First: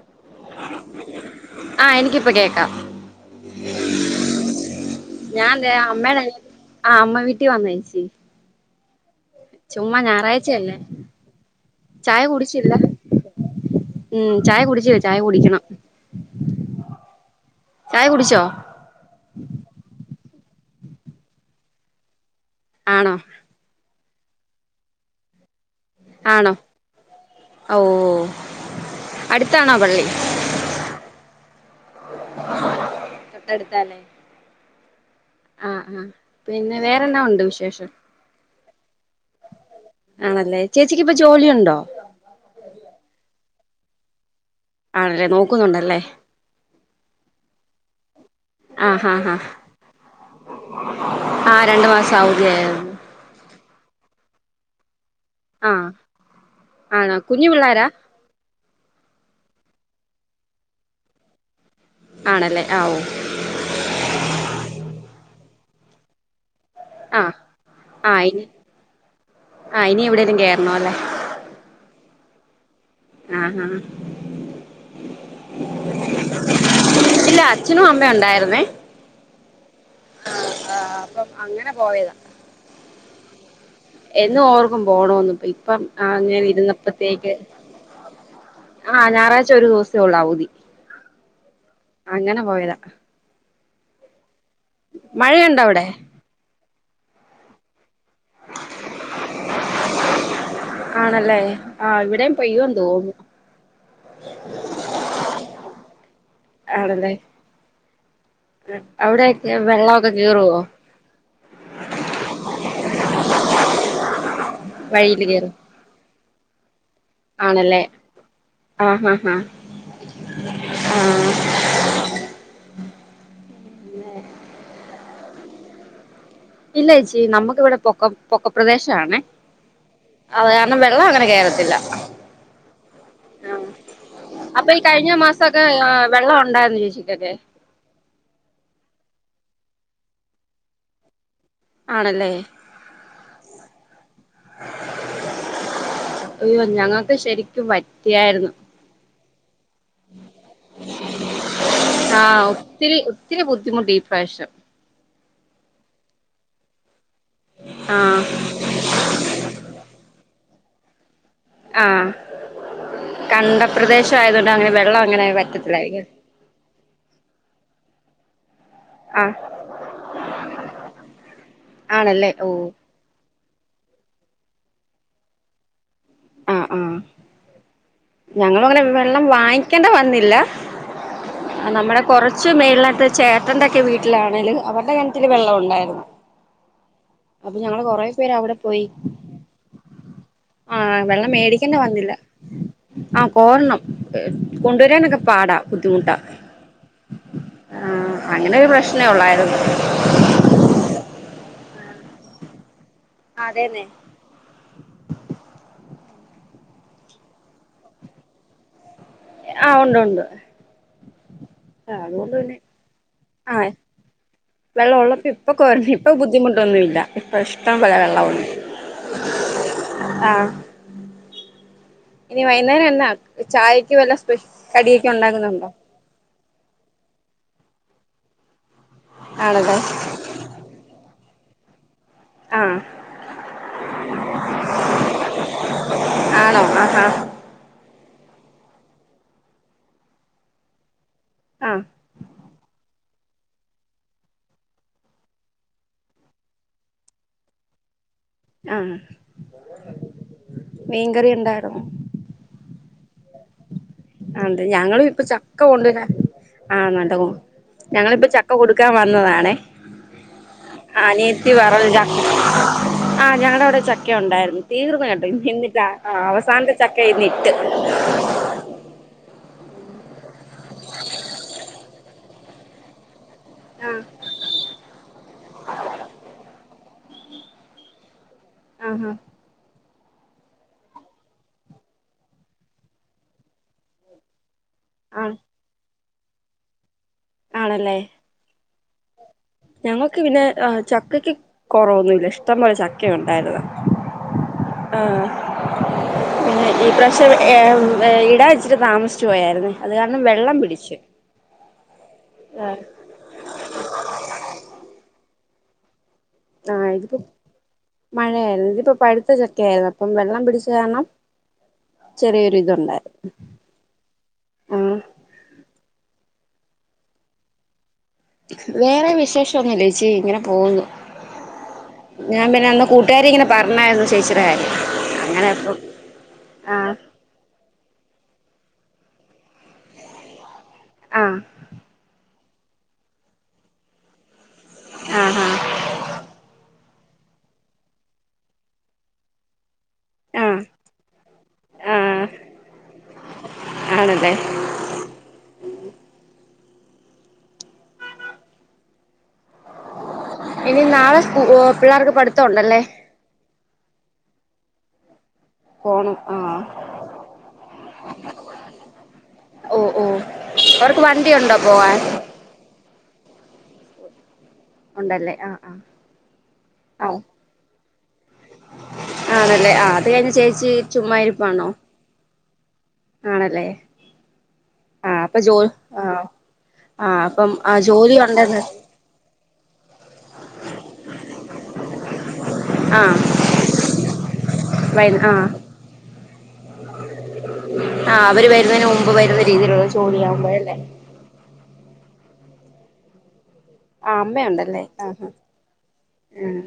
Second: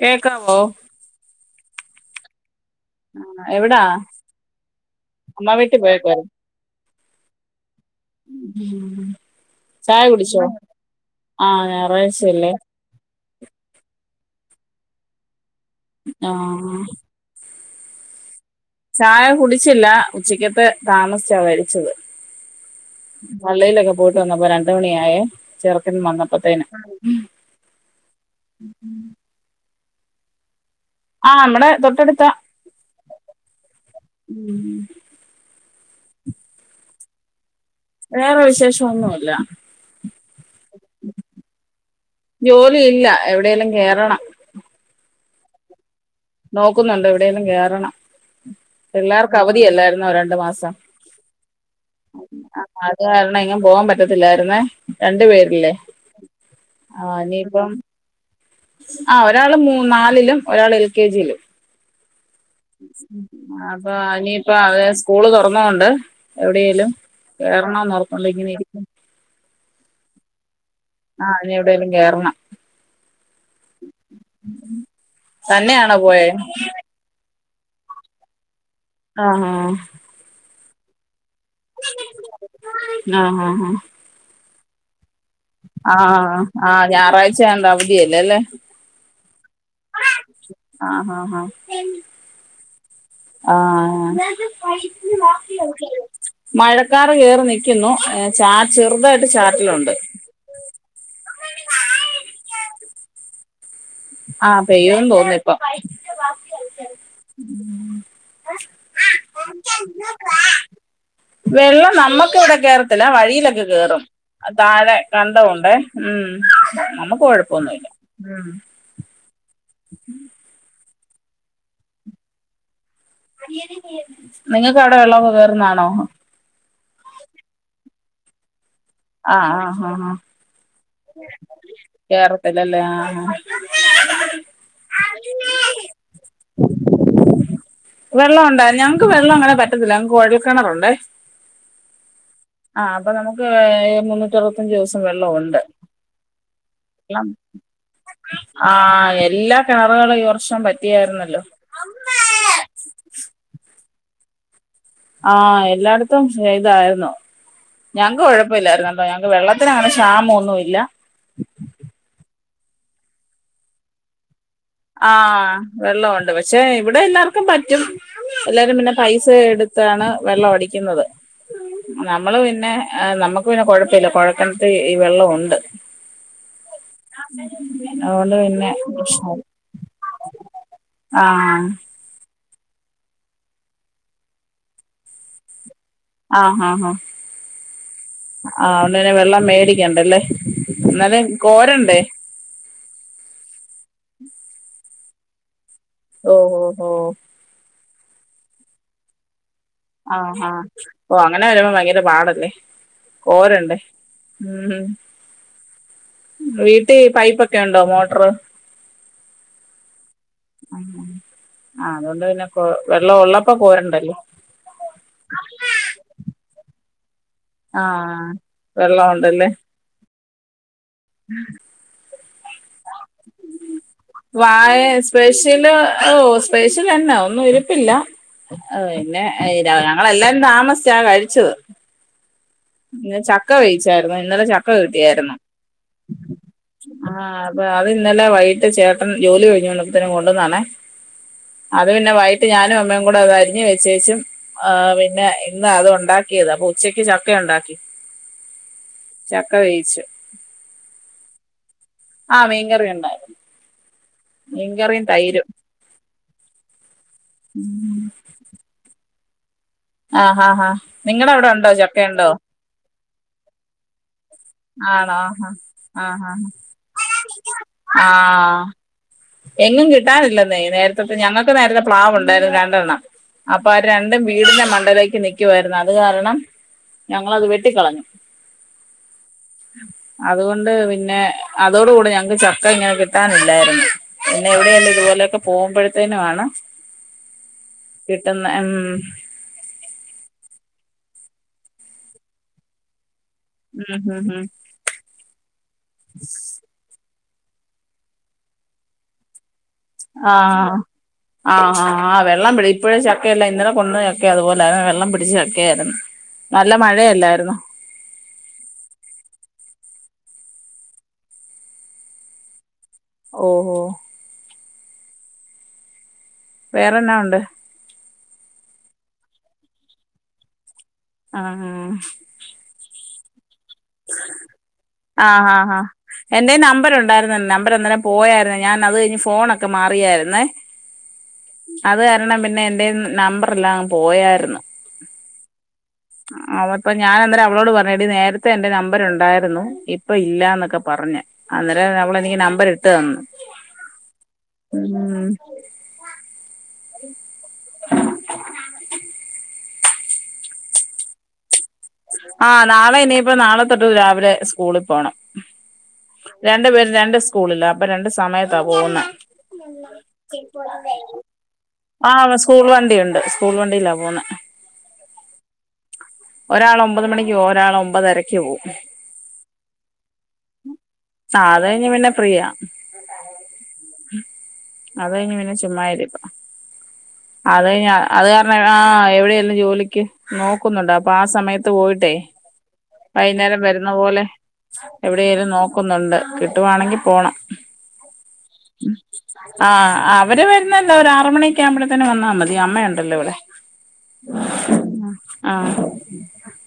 കേൾക്കാവോ ആഹ് എനിക്ക് ഇപ്പൊ കേക്കാം ആഹ് എവിടാ ഞാൻ അമ്മ ദേ വീട്ടിൽ അമ്മയുടെ പോയേക്കുവായിരുന്നു ആഹ് അമ്മ വീട്ടിൽ വന്നേ ച്ചി ചായ കുടിച്ചോ ഞായറാഴ്ചയല്ലേ ആഹ് ചായ ഞായറാഴ്ചയല്ലേ കുടിച്ചില്ല ഉം ചായ കുട്ച്ചില്ല ചായ കുടിക്കണം ആഹ് ചായ കുടിച്ചോ ചായ കുടിച്ചില്ല ഉച്ചക്കത്തെ താമസിച്ചാ കഴിച്ചത് ആണോ പള്ളിയിലൊക്കെ പോയിട്ട് വന്നപ്പോ രണ്ട് മണിയായേ ചെറുക്കന് വന്നപ്പോത്തേന് ഓഹ് അടുത്താണോ പള്ളി ആഹ് നമ്മടെ തൊട്ടടുത്ത തൊട്ടടുത്താല്ലേ ആഹ് ആഹ് പിന്നെ വേറെന്താ ഉണ്ട് വിശേഷം വേറെ വിശേഷമൊന്നുമില്ല ആണല്ലേ ചേച്ചിക്ക് ഇപ്പൊ ജോലി ഉണ്ടോ ജോലിയില്ല എവിടേലും കേറണം ആണ് ല്ലേ നോക്കുന്നുണ്ടല്ലേ നോക്കുന്നുണ്ട് എവിടേലും കേറണം ആഹ് ഹാ ഹാ പിള്ളാർക്ക് അവധിയല്ലായിരുന്നോ രണ്ടു മാസം. ആ രണ്ടു മാസം അഹ് ആഹ് അവധിയായിരുന്നു അത് കാരണം എങ്ങും പോകാൻ പറ്റത്തില്ലായിരുന്നേ രണ്ടു പേരില്ലേ ആഹ് ആണോ ആഹ് കുഞ്ഞു ഇനിപ്പം പിള്ളാരാ ആഹ് ഒരാള് മൂ നാലിലും ഒരാള് എൽ കെ ജിയിലും ആണല്ലേ ആഹ് ഓഹ് ആഹ് അപ്പൊ എനിയിപ്പോ അതാ സ്കൂള് തൊറന്ന കൊണ്ട് എവിടെയേലും ആഹ് ആഹ് ഇനി ആഹ് ഇനി എവിടേലും കേറണം അല്ലേ ആഹ് ഇനി എവിടെലും കേറണം ആഹ് ആഹ് തന്നെയാണോ പോയേ ഇല്ലാ അച്ഛനും അമ്മയും ഒണ്ടായിരുന്നേ ആഹ് ആഹ് ആഹ് ആപ്പ് അപ്പൊ അങ്ങനെ പോയതാ ആഹ് ആഹ് ആഹ് എന്നും ഓർക്കും പോണോന്ന് ഇപ്പ ഇപ്പം ആഹ് അങ്ങനെ ആഹ് ഇരുന്നപ്പത്തേക്ക് ഞായറാഴ്ചയായോണ്ട് അവധിയല്ലേ അല്ലേ ആഹ് ഞായറാഴ്ച ഒരു ദിവസേ ഇള്ളൂ അവധി ആഹ് ആഹ് ആഹ് അങ്ങനെ പോയതാ ആഹ് മഴയൊണ്ടോ അവിടെ മഴക്കാറ് കേറി നിക്കുന്നു ഏഹ് ചാ ചെറുതായിട്ട് ചാറ്റലൊണ്ട് ആണല്ലേ ആഹ് ഇവിടെയും പെയ്യുവെന്ന് തോന്നു ആഹ് പെയ്യൂന്ന് തോന്നു ഇപ്പം ഉം ഉം അവിടെയൊക്കെ വെള്ളവൊക്കെ കേറുവോ വെള്ളം നമ്മക്കിവിടെ കേറത്തില്ലാ വഴിയിലൊക്കെ കേറും താഴെ വഴിയില് കേറും കണ്ടവൊണ്ടെ ഉം നമ്മക്ക് ആണല്ലേ ആഹ് ആഹ് ആഹ് ആഹ് നിങ്ങക്ക് അവിടെ വെള്ളവൊക്കെ കേറുന്നാണോ? ഇല്ല ചേച്ചി നമ്മക്കിവിടെ പൊക്കം പൊക്ക പ്രദേശവാണെ ആഹ് ആഹ് ആഹ് ആഹ് അങ്ങനെ കേറത്തില്ല കേറത്തില്ലാലെ ആഹ് ആഹ് ആഹ് അപ്പൊ ഈ കഴിഞ്ഞ മാസൊക്കെ ഏഹ് വെള്ളം ഒണ്ടായിരുന്നോ ചേച്ചിക്കൊക്കെ വെള്ളം ഒണ്ടാ ഞങ്ങൾക്ക് വെള്ളം അങ്ങനെ പറ്റത്തില്ലാ ഞങ്ങക്ക് കൊഴൽക്കെണറൊണ്ടേ ആണല്ലേ ആഹ് അപ്പം നമ്മക്ക് ഏഹ് മുന്നൂറ്റി അറുപത്തഞ്ച് ദിവസം വെള്ളവൊണ്ട് അയ്യോ ഞങ്ങക്ക് ശരിക്കും വറ്റിയായിരുന്നു ആഹ് എല്ലാ കെണറുകളും ഈ വർഷം പറ്റിയായിരുന്നല്ലോ ആഹ് ഒത്തിരി ഒത്തിരി ബുദ്ധിമുട്ടി ഈ പ്രാവശ്യം ആഹ് എല്ലായിടത്തും ചെയ്തായിരുന്നു ആഹ് ഞങ്ങക്ക് കൊഴപ് കൊഴപ്പയില്ലായിരുന്നല്ലോ ഞങ്ങക്ക് വെള്ളത്തിന് അങ്ങനെ ക്ഷാമ ഒന്നും ഇല്ലാ ആഹ് കണ്ടപ്രദേശ ആയതുകൊണ്ട് അങ്ങനെ വെള്ളം അങ്ങനെ ആഹ് വറ്റത്തില്ലായിരിക്കും വെള്ളം ഒണ്ട് പക്ഷെ ഇവിടെ എല്ലാർക്കും പറ്റും എല്ലാരും പിന്നെ പൈസ ആഹ് എടുത്താണ് വെള്ളം അടിക്കുന്നത് ആണല്ലേ നമ്മള് ഓ പിന്നെ ആഹ് നമ്മക്ക് പിന്നെ കൊഴപ്പയില്ലാ കൊഴൽകെണറി വെള്ളം ഒണ്ട് ഉം ഉം അതുകൊണ്ട് ഞങ്ങളു പിന്നെ അങ്ങനെ വെള്ളം പ്രശ്നമില്ല വാങ്ങിക്കെണ്ട വന്നില്ലാ ആഹ് നമ്മടെ കൊറച്ച് മേളിനാത്ത് ചേട്ടൻ്റെക്കെ വീട്ടിലാണെങ്കിലും അവരുടെ കെണറ്റില് വെള്ളം ഒണ്ടായിരുന്നു ആഹ് ആഹ് ആഹ് പേര് അവിടെ ആഹ് പോയി അന്നേരം വെള്ളം മേടിക്കണ്ടല്ലേ ആഹ് അന് [unintelligible] വെള്ളം മേടിക്കേണ്ട കോരണ്ടേ? വന്നില്ല ആഹ് കോരണം എഹ് കൊണ്ടോരാനൊക്കെ പാടാ. ബുദ്ധിമുട്ടാ ഓഹ് ഓഹ് ഓഹ് ആഹ് അങ്ങനൊരു പ്രശ്നേ ഒള്ളായിര്ന്നു. ആഹ് ഹാ ഓഹ് അങ്ങനെ വെരുമ്പോ ഭയങ്കര പാടല്ലേ കോരണ്ടേ അതേന്നെ ഉം വീട്ടി പൈപ്പൊക്കെണ്ടോ മോട്ടറ് ആഹ് ഉണ്ടു ണ്ട് ആഹ് ആഹ് ആഹ് അതോണ്ട് പിന്നെ കൊ വെള്ളം ഒള്ളപ്പോ കോരണ്ടല്ലോ വെള്ള ഒള്ളപ്പോ ഇപ്പോ ക്കോരൻ ഇപ്പം ബുദ്ധിമുട്ടൊന്നുല്ല. ഇപ്പെഷ്ടം പോലെ വെള്ള ആഹ് വെള്ളം ഉണ്ടല്ലേ [unintelligible] ആഹ് [inaudible] ഇനി വൈന്നേരന്നാ ചായക്ക് വല്ല സ്പെഷ് വാഴ കട്യൊക്കെണ്ടാക്കുന്നുണ്ടോ? സ്പെഷ്യല് ഓഹ് സ്പെഷ്യലെന്നാ ഒന്നും ഇരിപ്പില്ല ഓഹ് പിന്നെ ഏഹ് ത ആണല്ലേ ഞങ്ങളെല്ലാം താമസിച്ചാ കഴിച്ചത്. ആഹ് പിന്നെ ചക്ക വേവിച്ചായ്ര്ന്നു ഇന്നലെ ചക്ക കിട്ടിയായിര്ന്നു. ആണോ ആഹ് ഹാ താ അതിന്നലെ വൈകിട്ട് ചേട്ടൻ ജോലി കഴിഞ്ഞ് വന്നാപ്പത്തേന് കൊണ്ടോന്നാണെ ആഹ് അത് പിന്നെ വൈ ട്ട് ഞാനും അമ്മേം കൂടെ അത് അരിഞ്ഞ് വെച്ചേച്ചും. ആഹ് പിന്നെ ഇന്ന് അതാ ഉണ്ടാക്കിയത് അപ്പൊ ഉച്ചക്ക് ചക്ക യുണ്ടാക്കി. ആഹ് ചക്ക വേവിച്ച് മീൻകറി ഉണ്ടായിരുന്നു ആഹ് മീൻകറി യുണ്ടായിര്ന്നു. അതെ ഞങ്ങളും പ്പൊ ചക്ക കൊണ്ടോരാൻ ആണടോ [inaudible] ഞങ്ങളിപ്പം ചക്ക കൊടുക്കാൻ വന്നതാണേ ആഹ് ആഹ് നിങ്ങടെ അവിടെ അനിയത്തി ഉണ്ടോ വെറും ച ചക്കയുണ്ടോ ആഹ് ഞങ്ങളവടെ ചക്കയുണ്ടായിരുന്നു. തീർന്ന് കെട്ടോ ഇഞ്ഞെന്നിട്ടാ ആഹ് അവസാനത്തെ ചക്ക ഇന്നിട്ട്. ആഹ് എങ്ങും കിട്ടാനില്ലെന്നെ നേരത്തെ പ്പൊ ഞങ്ങക്കും നേരത്തെ പ്ലാവുണ്ടായിരുന്നു രണ്ടെണ്ണം. അപ്പൊ ആ ആഹ് രണ്ടും വീടിന്റെ മണ്ടേലേക്ക് നിക്കുവായിരുന്നു അത് കാരണം ഞങ്ങളത് വെട്ടിക്കളഞ്ഞു. ആഹ് ഹാ അത് കൊണ്ട് പിന്നെ അതോട് കൂടെ ഞങ്ങക്ക് ചക്ക ഇങ്ങനെ കിട്ടാനില്ലായിരുന്നു. പിന്നെ എവിടേലും ആ ഇതുപോലെക്കെ പോവുമ്പഴത്തേനും ആണ് ആണല്ലേ കിട്ട്ന്നെ ഉം ഞങ്ങക്ക് പിന്നെ അഹ് ചക്കക്ക് കൊറവൊന്നുല്ല ഇഷ്ടംപോലെ ചക്കയുണ്ടായിര്ന്ന്. ഉം ഉം ഉം ആഹ് പിന്നെ ഈ പ്രാവശ്യം ഏംഹ് ഏഹ് ഇടാ ഇച്ചിരി താമസിച്ച് പോയാര്ന്ന്. ആഹ് ആഹ് ആഹ് ആഹ് വെള്ളം പിടി ആഹ് ഇപ്പഴും ച ക്കയെല്ലാം ഇന്നലെ കൊണ്ടന്ന ചക്ക അതുപോലാണ് വെള്ളം പിടിച്ച ചക്കയാര്ന്ന്. ആഹ് ഇത്പ്പോ മഴയായിര്ന്നു ഇതിപ്പോ പഴ്ത്ത ചക്കയാര്ന്നു അപ്പം വെള്ളം പിടിച്ച കാരണം ചെറിയൊര്ത്ണ്ടായിര്ന്നു. ഓഹോ വേറെന്നാ ഉണ്ട്? വേറെ വിശേഷാന്നുല്ലേച്ചി ഇങ്ങനെ പോവുന്നു. ആഹ് ആഹ് ഞാൻ പിന്നെ അന്ന് കൂട്ടുകാരി ങ്ങനെ പർഞ്ഞായിര്ന്ന് ചേച്ചിടെ കാര്യം അങ്ങനെ അപ്പം ബാ [unintelligible] നമ്പറ് അന്നേരം പോയാരുന്നെ ഞാൻ അത് കഴിഞ്ഞ് ഫോണൊക്കെ മാറിയാരുന്നേ ആഹ് അത് കാരണം പിന്നെ എന്റെ നമ്പറെല്ലാം പോയാരുന്ന് ആഹ് ആഹ് ഞാൻ അപ്പം അന്നാരം അവളോട് പറഞ്ഞ് എടി നേരത്തെ എന്റെ നമ്പർ ഉണ്ടായിരുന്നു ഇ ഇപ്പം ആഹ് ഇല്ലാന്നൊക്കെ പറഞ്ഞ് അന്നേരം അവളെനിക്ക് നമ്പർ ഇട്ട് തന്ന് ആണല്ലെ ഉം ഇനി നാളെ സ്കൂ പിള്ളേർക്ക് പഠിത്തം ആഹ് ഉണ്ടല്ലേ നാളെ ഇനിയിപ്പോ നാളെ തൊട്ട് രാവിലെ സ്കൂള് പോണം പോണം ആഹ് രണ്ട് പേരും രണ്ട് സ്കൂളിലാ അപ്പൊ രണ്ട് സമയത്താ പോവുന്നേ ഓ ഓ അവർക്ക് വണ്ടിയുണ്ടോ പോവാൻ ആഹ് സ് കൂൾ വണ്ടിയുണ്ട് സ്കൂൾ വണ്ടിയിലാ പോകുന്നെ ഉണ്ടല്ലേ ആഹ് ഒരാൾ ആഹ് ഒമ്പത് മണിക്ക് ഒരാൾ ഒമ്പതര ക്ക് പോവും ആണല്ലേ ആഹ് അത് കഴിഞ്ഞ് ചേച്ചി ചുമ്മാ ആഹ് അത് ഇരിപ്പാണോ കഴിഞ്ഞാ പിന്നെ ഫ്രീയാ ആണല്ലേ അത് ആഹ് കഴിഞ്ഞ അപ്പൊ പിന്നെ ജോ ചുമ്മാ ഇരിപ്പ ആഹ് ആഹ് അപ്പം ആഹ് അതഴിഞ്ഞ ജോലി അത് കാരണം ഉണ്ടെന്ന് ആഹ് എവിടെയെല്ലം ജോലിക്ക് നോക്കുന്നുണ്ട് അപ്പൊ ആ സമയ പോയിട്ടേ ആഹ് വൈകുന്നേരം വരുന്ന പോലെ വൈ ആഹ് എവിടെലും നോ നോക്കുന്നുണ്ട് കിട്ടുവാണെങ്കി പോണം ആഹ് അവര് വരുന്നതിന് മുമ്പ് വരുന്ന രീതിയിലുള്ള ആഹ് അവര് ജോലിയാകുമ്പോഴല്ലേ വരുന്നല്ലോ ഒലിറ് മണി ക്കാവ്ബളത്തേന് വന്നാ മതി അമ്മയുണ്ടല്ലോ ഇവിടെ ആ അമ്മയുണ്ടല്ലേ ആഹാ ആഹ് ഉം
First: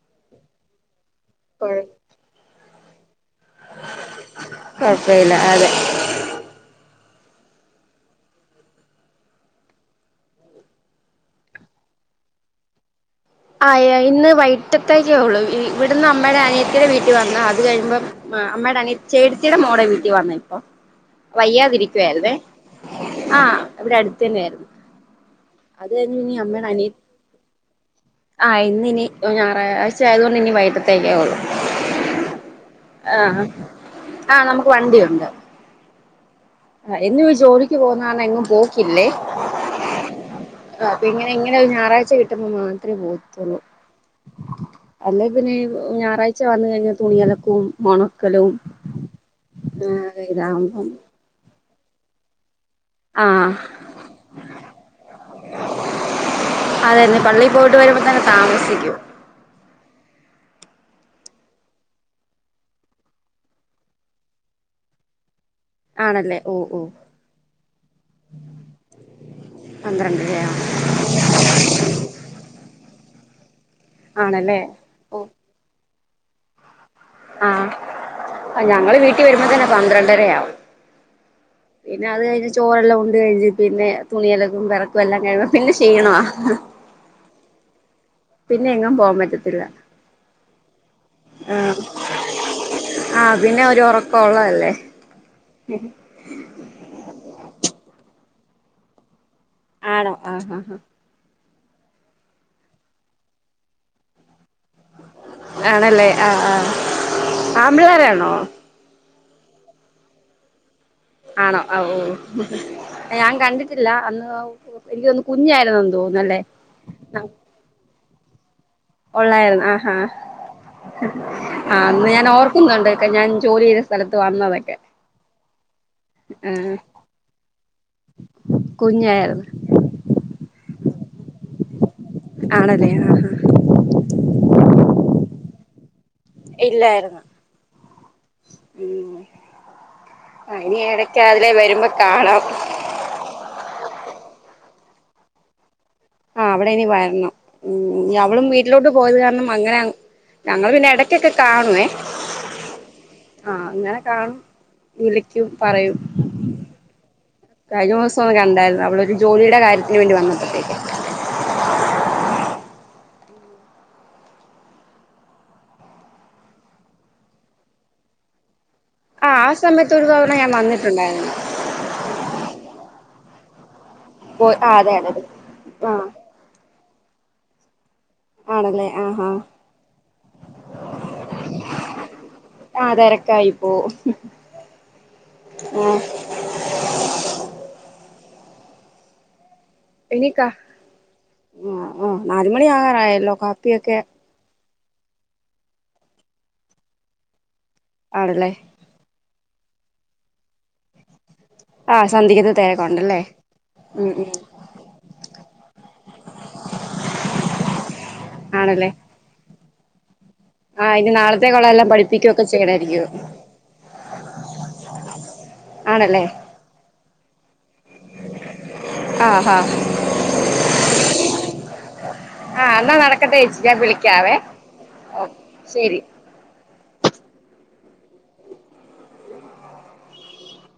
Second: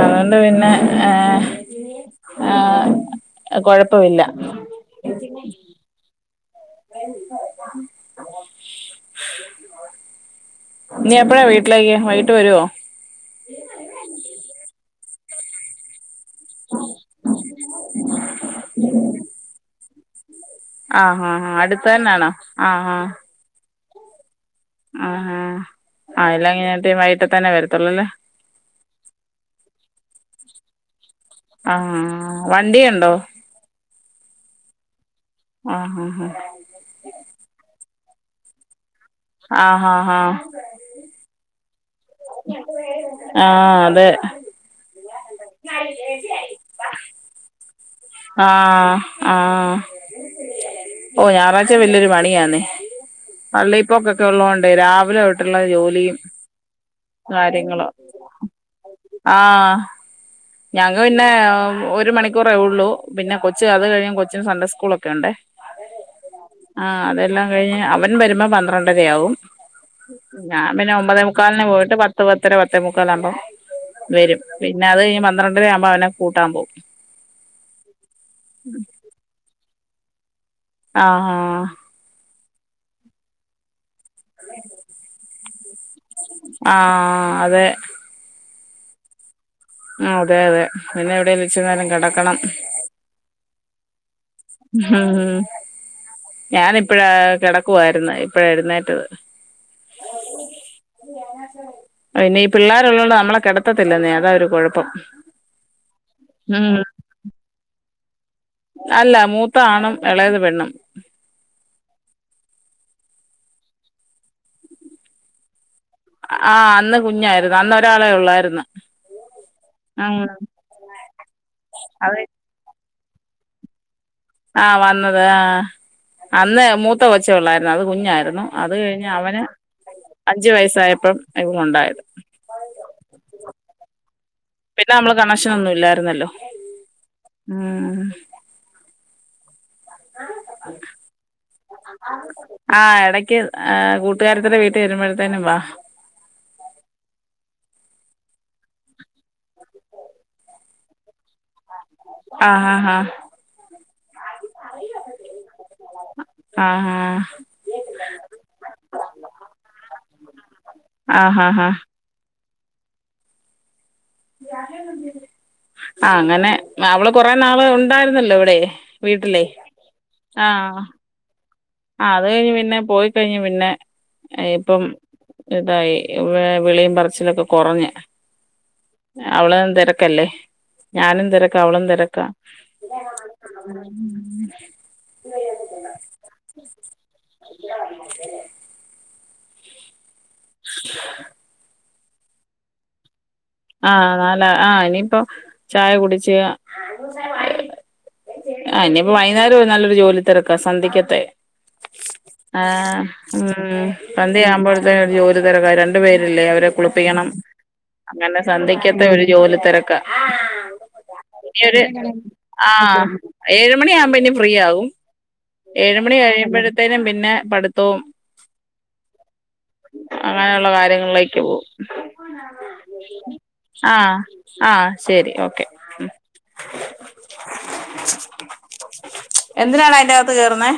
അതുകൊണ്ട് പിന്നെ ഏഹ് കൊഴ ആഹ് കൊഴപ്പവില്ല കൊഴപ്പ ഇല്ല അതെ വര്ന്നുണ്ട് നീ എപ്പഴാ വീട്ടിലേക്ക് വൈകിട്ട് വരുവോ? ആഹ് യാ ഇന്ന് വൈറ്റത്തേക്കൊള്ളു ഇവിടുന്ന് അമ്മയുടെ അനിയത്തിടെ വീട്ട് വന്ന അത് കഴിയുമ്പം ആഹ് അമ്മയുടെ അനിയ ചേട്ടത്തിടെ മോടെ വീട്ടി വന്ന ഇപ്പൊ ആ ആ ആ അടുത്ത് തന്നാണോ വയ്യാതിരിക്കുവായിരുന്നേ ആ ആഹ് ഇവടെ അടുത്തെന്നെ ആയിരുന്നു ആഹ് അനിയ അല്ലെങ്കിത്തേ വൈകിട്ടത്തെന്നെ വരത്തൊള്ളൂല്ലേ ആഹ് ഇന്നിനി ഞായറാഴ്ച ആയതൊണ്ട് ഇനി വൈകിട്ടത്തേക്കെ ഒള്ളു വണ്ടിയിണ്ടോ? ആഹ് നമക്ക് വണ്ടിയുണ്ട് ആഹ് ആഹ് ആഹ് എന്നും ജോലിക്ക് പോകുന്ന കാരണം എങ്ങും പോക്കില്ലേ ആഹ് ആഹ് ആഹ് ആഹ് അപ്പ ഇങ്ങനെ ഇങ്ങനെ ഒരു ഞായറാഴ്ച കിട്ടുമ്പോ മാ ആഹ് അതെ അല്ലേ പിന്നെ ഞായറാഴ്ച വന്നു കഴിഞ്ഞാ തുണി അലക്കും ഒണ ആ ക്കലും ആഹ് അതെ ഇതാവുമ്പം ഓഹ് ഞായറാഴ്ച വല്യൊരു പണിയാന്നെ ആഹ് പള്ളിപ്പോക്കൊക്കെ ഉള്ളതൊണ്ടേ രാവിലെ തൊട്ടുള്ള ജോലിയും അതെന്നെ പള്ളി പോയിട്ട് കാര്യങ്ങളോ വരുമ്പോ തന്നെ താമസിക്കും ആഹ് ഞങ്ങള് പിന്നെ ഒരു മണിക്കൂറേ ഉള്ളു പിന്നെ കൊച്ച് അത് കഴിഞ്ഞ് കൊച്ചിന് സൺഡേ സ്കൂളൊക്കെ ഉണ്ട്. ആണല്ലേ ഓ ഓ ആ അതെല്ലാം കഴിഞ്ഞ് അവൻ വരുമ്പോ പന്ത്രണ്ടരയാവും. പന്ത്രണ്ടരയോ? ഞാൻ പിന്നെ ഒമ്പതേ മുക്കാലിന് പോയിട്ട് പത്ത് പത്തര പത്തേ മുക്കാലാവുമ്പോ വരും ആണല്ലേ പിന്നെ അത് ഓ കഴിഞ് പന്ത്രണ്ടര ആവുമ്പോ അവനെ കൂട്ടാൻ പോവും. ആഹ ഞങ്ങള് വീട്ടിൽ വരുമ്പോ തന്നെ പന്ത്രണ്ടരയാവും. ആഹാ ഹ് പിന്നെ അത് കഴിഞ്ഞ് ചോറെല്ലാം ഉണ്ട് കഴിഞ് പിന്നെ തുണിയലക്കും വിറക്കും എല്ലാം കഴി പിന്നെ ക്ഷീണ. ആഹ് അതെ പിന്നെ എങ്ങും പോവാൻ പറ്റത്തില്ല ആ അതെ അതെ പിന്നെ എവിടെ ഇച്ചിരി നേരം കിടക്കണം. ആഹ പിന്നെ ഒരു ഒറ ഞാനിപ്പഴാ കിടക്കുവായിര്ന്ന് ഇപ്പഴ എഴുന്നേറ്റത്. ആണോ ആഹ ആഹ ഹാ പിന്നെ ഈ പിള്ളേരുള്ളതുകൊണ്ട് നമ്മളെ കിടത്തത്തില്ലെന്നേ അതാ ഒരു കുഴപ്പ ആണല്ലേ ആ ആ ആൺപിള്ളാരാണോ? അല്ല മൂത്ത ആണും ഇളയത് പെണ്ണും ആണോ ഓ ഞാൻ കണ്ടിട്ടില്ല അന്ന് എനിക്ക് തോന്നുന്നു കുഞ്ഞായിരുന്നു. ആ അന്ന് കുഞ്ഞായിരുന്നു അന്ന് ഒരാളേ ഉള്ളായിരുന്നു. ഉള്ളായിരുന്നു ആഹാ ഉം ആ അന്ന് അത് ഞാൻ ഓർക്കുന്നുണ്ട് [unintelligible] ഞാൻ ജോലി ചെയ് സ്ഥലത്ത് വന്ന് ആഹ വന്നത് ആ ആ അന്ന് മൂത്ത കൊച്ച ഉള്ളായിരുന്നു അത് കുഞ്ഞായിരുന്നു അത് കഴിഞ്ഞ് അവന് കുഞ്ഞായിരുന്നു അഞ്ചു വയസ്സായപ്പം ഇവള് ഉണ്ടായത്. ആണല്ലേ ആഹാ പിന്നെ നമ്മള് കണക്ഷൻ ഒന്നും ഇല്ലായിരുന്നല്ലോ. ഇല്ലായിരുന്നു ഉം ഉം ഇനി ഇടയ്ക്ക് അതിലെ വരുമ്പോ കാണാം. ആ ഇടയ്ക്ക് കൂട്ടുകാരുത്തിടെ വീട്ടിൽ വരുമ്പോഴത്തേനും വാ ആ് അവിടെ ഇനി വരണം മ് ഇഞ്ഞി അവളും വീട്ടിലോട്ട് പോയത് കാരണം അങ്ങനെ അ ഞങ്ങള് പിന്നെ ഇടയ്ക്കൊക്കെ കാണുവേ. ആഹ ഹ ഹ ആഹ് ഇങ്ങനെ കാണും വിളിക്കും പറയും ആഹ ഹാ കഴിഞ്ഞ ദിവസം ഒന്ന് കണ്ടായിരുന്നു അവൾ ഒരു ജോലിയുടെ കാര്യത്തിന് വേണ്ടി വന്നപ്പോത്തേക്ക് ആ ഹാ ഹാ ആ അങ്ങനെ അവള് കൊറെേ നാള് ഉണ്ടായിരുന്നല്ലോ ഇവിടെ ആ വീട്ടിലേ ആ സമയത്ത് ഒരു തവണ ഞാൻ ആഹ ഹ [unintelligible] ആഹ് അത് കഴിഞ്ഞ് പിന്നെ പോയി കഴിഞ്ഞ് പിന്നെ പോ ആ ഇപ്പം അതെ അതെ അതെ ആ ഇതായി വിളിയും പറിച്ചിലൊക്കെ കെറഞ്ഞ് ആണല്ലേ ആഹാ അവള് തെരക്കല്ലേ ഞാനും തെരക്കാ അവളും തെരക്കാ ആ തിരക്കായി പോ [unintelligible] [inaudible] എനിക്കാ ആഹ ആഹ് നാലമണി ആകാൻ ആയല്ലോ ആഹ നാല ആഹ് ഇനിപ്പൊ ചായ കുടിച്ച് [inaudible] ആണല്ലേ ആഹ ഇനിയിപ്പോ വൈകേരം നല്ലൊരു ജോലി തിരക്കാ സന്ധിക്കത്തെ ആഹ സന്ധിക്കത്തെ തിരക്കുണ്ടല്ലേ ഉം ഉം ഉം സന്ധ്യ ആവുമ്പോഴത്തെേ ഒരു ജോലി തിരക്ക രണ്ടു പേരില്ലേ അവരെ കുളിപ്പിക്കണം അങ്ങനെ ആണല്ലേ സന്ധിക്കാത്ത ഒരു ജോലി തിരക്ക ആ ഇനി ഇനി നാളത്തേക്കുള്ള ഒരു എല്ലാം പഠിപ്പിക്കുകയൊക്കെ ആഹ ചെയ്യണായിരിക്കും ഏഴുമണി ആകുമ്പോ ഇനി ഫ്രീ ആവും ഏഴ് മണി കഴിയുമ്പഴത്തേനും പിന്നെ പഠിത്തവും ആഹ് ആഹ് അങ്ങനെയുള്ള കാര്യങ്ങളിലേക്ക് പോകും ആ എന്നാ നടക്കട്ടെ ചേച്ചി ഞാൻ ആഹ വിളിക്കാവേ ആഹ ഓ ശരി ഓക്കെ ശരി എന്തിനാഡാ അതിന്റെ അകത്ത് കേയറുന്ന